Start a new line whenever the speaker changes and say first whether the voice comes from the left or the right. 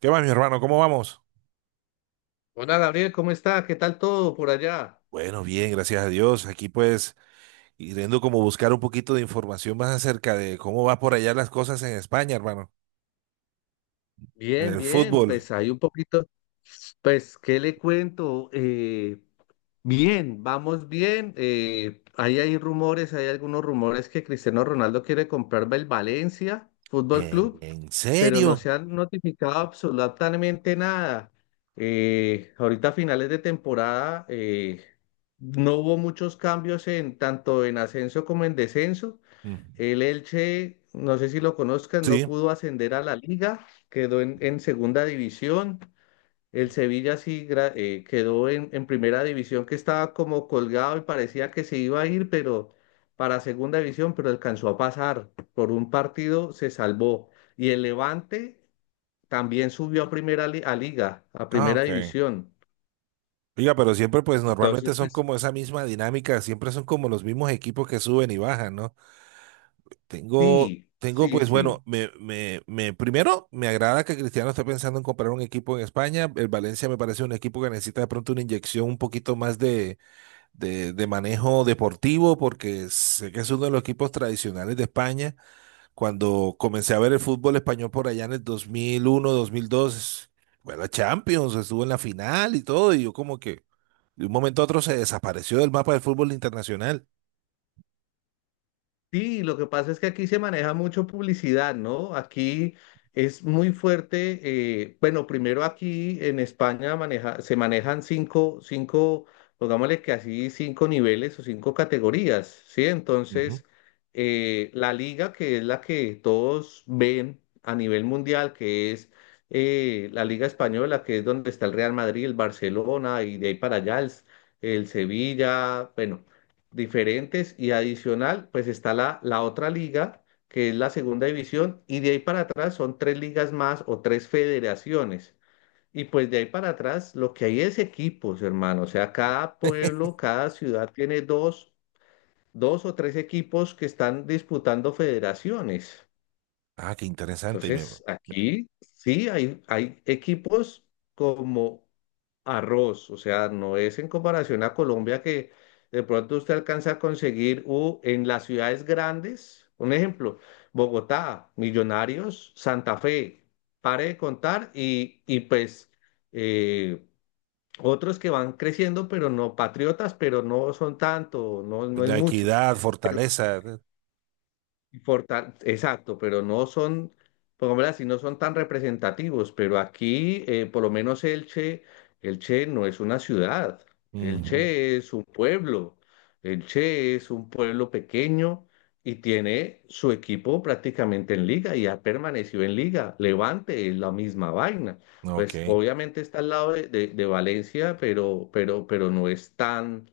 right: ¿Qué más, mi hermano? ¿Cómo vamos?
left: Hola Gabriel, ¿cómo está? ¿Qué tal todo por allá?
right: Bueno, bien, gracias a Dios. Aquí pues yendo como buscar un poquito de información más acerca de cómo va por allá las cosas en España, hermano. En
left: Bien,
right: el
left: bien,
right: fútbol.
left: pues hay un poquito, pues, ¿qué le cuento? Bien, vamos bien. Ahí hay rumores, hay algunos rumores que Cristiano Ronaldo quiere comprarme el Valencia Fútbol
right: ¿En,
left: Club,
right: en
left: pero no
right: serio?
left: se han notificado absolutamente nada. Ahorita a finales de temporada, no hubo muchos cambios en tanto en ascenso como en descenso.
right: Mm,
left: El Elche, no sé si lo conozcas, no
right: sí.
left: pudo ascender a la liga, quedó en segunda división. El Sevilla sí quedó en primera división, que estaba como colgado y parecía que se iba a ir, pero para segunda división, pero alcanzó a pasar. Por un partido se salvó. Y el Levante también subió a liga, a
right: Ah,
left: primera
right: ok.
left: división.
right: Oiga, pero siempre pues normalmente
left: Entonces,
right: son
left: pues
right: como esa misma dinámica, siempre son como los mismos equipos que suben y bajan, ¿no? Tengo,
left: sí,
right: tengo
left: sí,
right: pues
left: sí.
right: bueno, primero me agrada que Cristiano esté pensando en comprar un equipo en España. El Valencia me parece un equipo que necesita de pronto una inyección un poquito más de de manejo deportivo, porque sé que es uno de los equipos tradicionales de España. Cuando comencé a ver el fútbol español por allá en el 2001, 2002, fue la Champions, estuvo en la final y todo, y yo como que de un momento a otro se desapareció del mapa del fútbol internacional.
left: Sí, lo que pasa es que aquí se maneja mucho publicidad, ¿no? Aquí es muy fuerte. Bueno, primero aquí en España maneja, se manejan cinco, cinco, pongámosle que así, cinco niveles o cinco categorías, ¿sí?
right: Ujú.
left: Entonces, la liga, que es la que todos ven a nivel mundial, que es la Liga Española, que es donde está el Real Madrid, el Barcelona, y de ahí para allá el Sevilla, bueno, diferentes y adicional, pues está la otra liga, que es la segunda división, y de ahí para atrás son tres ligas más o tres federaciones. Y pues de ahí para atrás lo que hay es equipos, hermano. O sea, cada pueblo, cada ciudad tiene dos o tres equipos que están disputando federaciones.
right: Ah, qué interesante.
left: Entonces, aquí sí hay equipos como arroz, o sea, no es en comparación a Colombia que de pronto usted alcanza a conseguir en las ciudades grandes, un ejemplo, Bogotá, Millonarios, Santa Fe, pare de contar y pues eh, otros que van creciendo, pero no patriotas, pero no son tanto, no, no es
right: La
left: mucho.
right: equidad, fortaleza.
left: Exacto, pero no son, pongámoslo así, no son tan representativos, pero aquí, por lo menos Elche, Elche no es una ciudad,
right: Ujú.
left: Elche es un pueblo, Elche es un pueblo pequeño y tiene su equipo prácticamente en liga y ha permanecido en liga. Levante es la misma vaina.
right: Ok,
left: Pues obviamente está al lado de Valencia, pero no es tan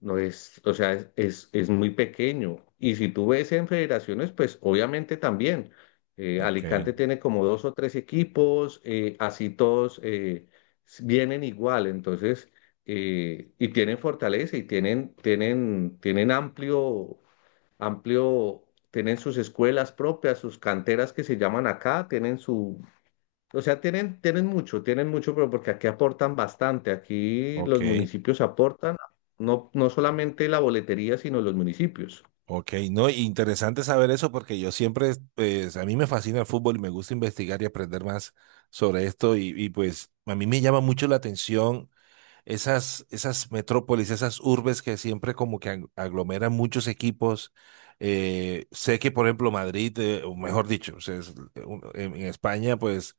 left: no es, o sea, es muy pequeño. Y si tú ves en federaciones, pues obviamente también. eh,
right: ok,
left: Alicante tiene como dos o tres equipos, así todos, vienen igual, entonces, y tienen fortaleza y tienen amplio, amplio, tienen sus escuelas propias, sus canteras que se llaman acá, tienen su, o sea, tienen mucho, tienen mucho, pero porque aquí aportan bastante. Aquí los
right: ok.
left: municipios aportan, no, no solamente la boletería, sino los municipios.
right: Ok, no, interesante saber eso porque yo siempre, pues, a mí me fascina el fútbol y me gusta investigar y aprender más sobre esto y, pues a mí me llama mucho la atención esas metrópolis, esas urbes que siempre como que aglomeran muchos equipos. Sé que por ejemplo Madrid, o mejor dicho, o sea, es en España pues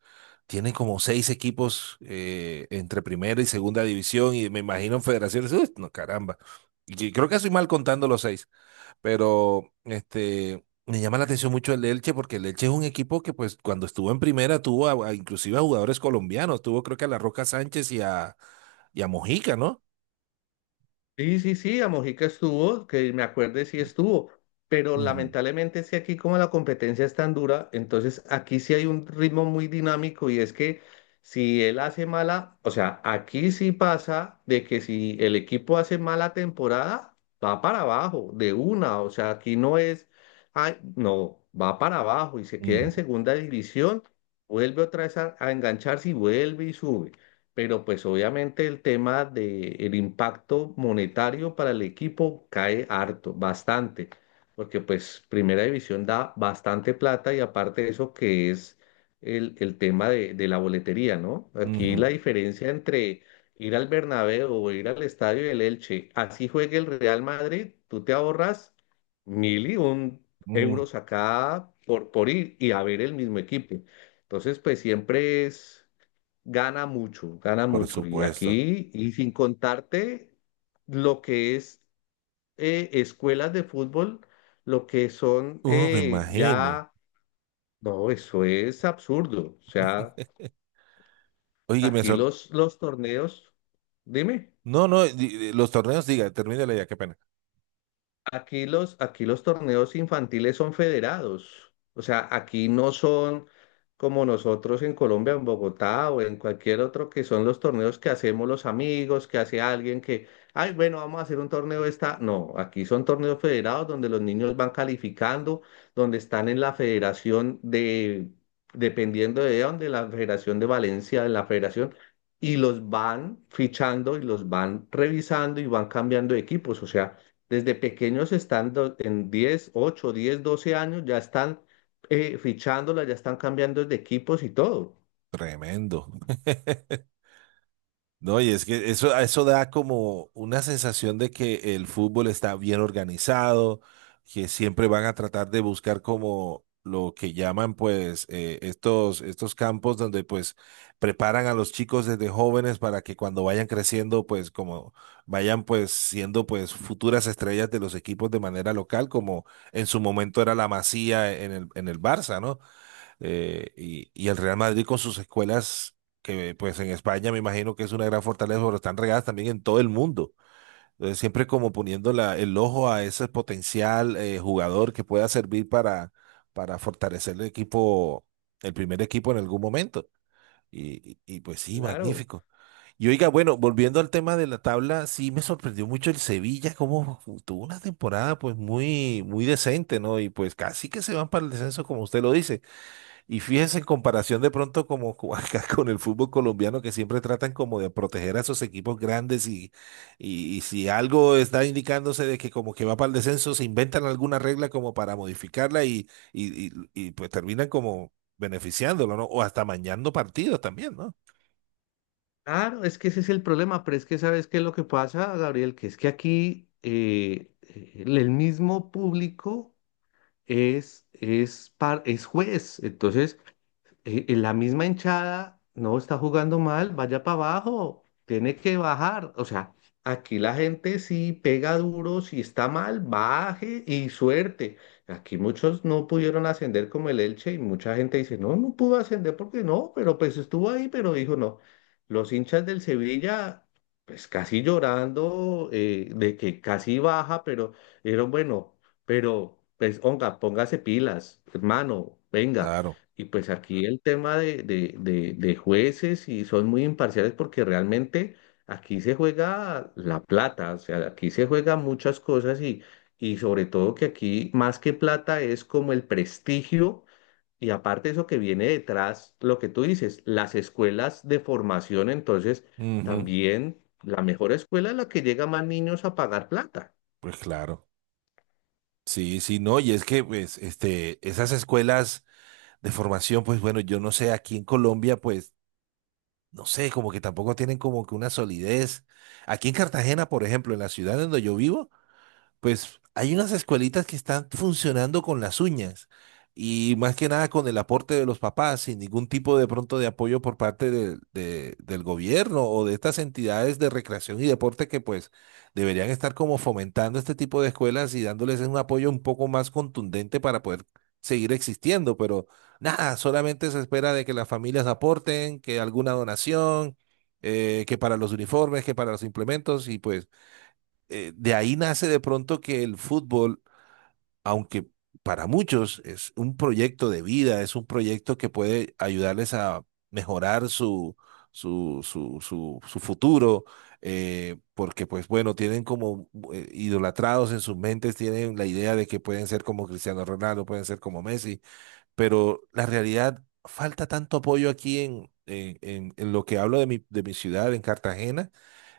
right: tiene como seis equipos entre primera y segunda división y me imagino en federaciones, uy, no caramba, y creo que estoy mal contando los seis. Pero este, me llama la atención mucho el Elche porque el Elche es un equipo que pues cuando estuvo en primera tuvo inclusive a jugadores colombianos, tuvo creo que a La Roca Sánchez y a Mojica, ¿no?
left: Sí, sí, sí, a Mojica estuvo, que me acuerde sí estuvo, pero
right: Ujú,
left: lamentablemente es que aquí como la competencia es tan dura, entonces aquí sí hay un ritmo muy dinámico y es que si él hace mala, o sea, aquí sí pasa de que si el equipo hace mala temporada, va para abajo, de una, o sea, aquí no es, ay, no, va para abajo y se queda
right: ujú,
left: en segunda división, vuelve otra vez a engancharse y vuelve y sube, pero pues obviamente el tema de el impacto monetario para el equipo cae harto, bastante, porque pues Primera División da bastante plata y aparte de eso que es el tema de la boletería, ¿no? Aquí la
right: ujú,
left: diferencia entre ir al Bernabéu o ir al estadio del Elche, así juegue el Real Madrid, tú te ahorras mil y un
right: ujú,
left: euros acá por ir y a ver el mismo equipo. Entonces, pues siempre es gana mucho, gana
right: por
left: mucho. Y
right: supuesto.
left: aquí, y sin contarte lo que es escuelas de fútbol, lo que son
right: Me imagino.
left: ya, no, eso es absurdo. O sea,
right: Oye, me
left: aquí
right: sor...
left: los torneos, dime.
right: No, no, los torneos, diga, termínale ya, qué pena.
left: Aquí los torneos infantiles son federados, o sea, aquí no son como nosotros en Colombia, en Bogotá o en cualquier otro, que son los torneos que hacemos los amigos, que hace alguien que, ay, bueno, vamos a hacer un torneo esta. No, aquí son torneos federados donde los niños van calificando, donde están en la federación de, dependiendo de dónde, la Federación de Valencia, de la Federación, y los van fichando y los van revisando y van cambiando de equipos, o sea. Desde pequeños están en 10, 8, 10, 12 años, ya están fichándola, ya están cambiando de equipos y todo.
right: Tremendo. No, y es que eso da como una sensación de que el fútbol está bien organizado, que siempre van a tratar de buscar como lo que llaman pues estos campos donde pues preparan a los chicos desde jóvenes para que cuando vayan creciendo pues como vayan pues siendo pues futuras estrellas de los equipos de manera local, como en su momento era la Masía en en el Barça, ¿no? Y el Real Madrid con sus escuelas, que pues en España me imagino que es una gran fortaleza, pero están regadas también en todo el mundo. Entonces, siempre como poniendo el ojo a ese potencial jugador que pueda servir para fortalecer el equipo, el primer equipo en algún momento. Pues sí,
left: Claro,
right: magnífico. Y oiga, bueno, volviendo al tema de la tabla, sí me sorprendió mucho el Sevilla, como tuvo una temporada pues muy, muy decente, ¿no? Y pues casi que se van para el descenso, como usted lo dice. Y fíjese en comparación de pronto como acá con el fútbol colombiano que siempre tratan como de proteger a esos equipos grandes y si algo está indicándose de que como que va para el descenso, se inventan alguna regla como para modificarla y, pues terminan como beneficiándolo, ¿no? O hasta mañando partidos también, ¿no?
left: claro, es que ese es el problema, pero es que sabes qué es lo que pasa, Gabriel, que es que aquí el mismo público es juez. Entonces, la misma hinchada no está jugando mal, vaya para abajo, tiene que bajar. O sea, aquí la gente sí pega duro, si está mal, baje y suerte. Aquí muchos no pudieron ascender como el Elche y mucha gente dice, no, no pudo ascender porque no, pero pues estuvo ahí, pero dijo no. Los hinchas del Sevilla, pues casi llorando, de que casi baja, pero era bueno, pero pues, onga, póngase pilas, hermano, venga.
right: Claro.
left: Y pues aquí el tema de jueces y son muy imparciales porque realmente aquí se juega la plata, o sea, aquí se juega muchas cosas y sobre todo que aquí más que plata es como el prestigio y aparte eso que viene detrás, lo que tú dices, las escuelas de formación, entonces
right: Ujú.
left: también la mejor escuela es la que llega más niños a pagar plata.
right: Pues claro. Sí, sí, no, y es que pues este, esas escuelas de formación, pues bueno, yo no sé, aquí en Colombia, pues no sé, como que tampoco tienen como que una solidez. Aquí en Cartagena, por ejemplo, en la ciudad donde yo vivo, pues hay unas escuelitas que están funcionando con las uñas y más que nada con el aporte de los papás, sin ningún tipo de pronto de apoyo por parte del gobierno o de estas entidades de recreación y deporte que pues deberían estar como fomentando este tipo de escuelas y dándoles un apoyo un poco más contundente para poder seguir existiendo, pero nada, solamente se espera de que las familias aporten, que alguna donación, que para los uniformes, que para los implementos y pues de ahí nace de pronto que el fútbol, aunque para muchos es un proyecto de vida, es un proyecto que puede ayudarles a mejorar su, su futuro, porque pues bueno, tienen como idolatrados en sus mentes, tienen la idea de que pueden ser como Cristiano Ronaldo, pueden ser como Messi, pero la realidad, falta tanto apoyo aquí en lo que hablo de mi ciudad, en Cartagena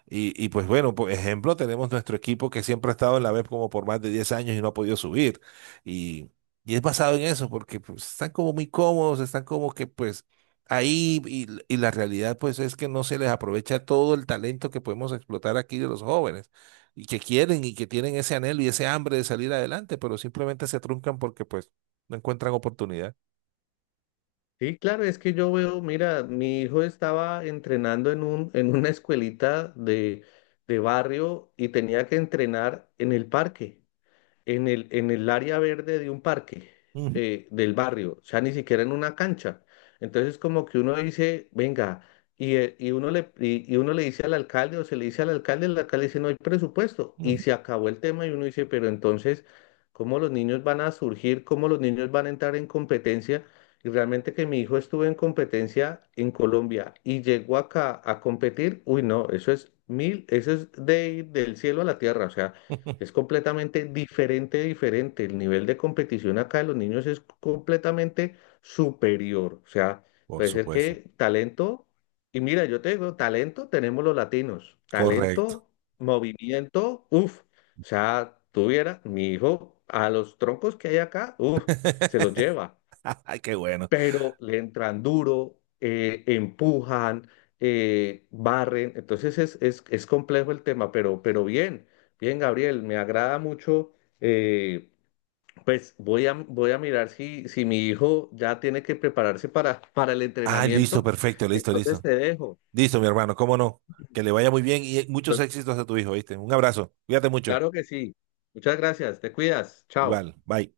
right: y pues bueno, por ejemplo, tenemos nuestro equipo que siempre ha estado en la web como por más de 10 años y no ha podido subir. Y, y es basado en eso, porque pues, están como muy cómodos, están como que pues ahí y la realidad pues es que no se les aprovecha todo el talento que podemos explotar aquí de los jóvenes y que quieren y que tienen ese anhelo y ese hambre de salir adelante, pero simplemente se truncan porque pues no encuentran oportunidad.
left: Sí, claro, es que yo veo, mira, mi hijo estaba entrenando en una escuelita de barrio y tenía que entrenar en el parque, en el área verde de un parque
right: Ujú,
left: eh, del barrio, o sea, ni siquiera en una cancha. Entonces, como que uno dice, venga, y uno le dice al alcalde o se le dice al alcalde, el alcalde dice, no hay presupuesto, y
right: ujú.
left: se acabó el tema y uno dice, pero entonces, ¿cómo los niños van a surgir? ¿Cómo los niños van a entrar en competencia? Y realmente que mi hijo estuvo en competencia en Colombia y llegó acá a competir, uy, no, eso es mil, eso es del cielo a la tierra, o sea. Es completamente diferente, diferente. El nivel de competición acá de los niños es completamente superior. O sea,
right: Por
left: puede ser
right: supuesto.
left: que talento, y mira, yo te digo, talento tenemos los latinos,
right: Correcto.
left: talento, movimiento, uff. O sea, tuviera mi hijo a los troncos que hay acá, uff, se los lleva,
right: Ay, qué bueno.
left: pero le entran duro, empujan, barren. Entonces es complejo el tema, pero bien, bien, Gabriel, me agrada mucho. eh, pues voy a mirar si mi hijo ya tiene que prepararse para el
right: Ah, listo,
left: entrenamiento.
right: perfecto, listo,
left: Entonces
right: listo.
left: te dejo.
right: Listo, mi hermano, cómo no. Que le vaya muy bien y muchos
left: Entonces,
right: éxitos a tu hijo, ¿viste? Un abrazo. Cuídate mucho.
left: claro que sí. Muchas gracias, te cuidas. Chao.
right: Igual, bye.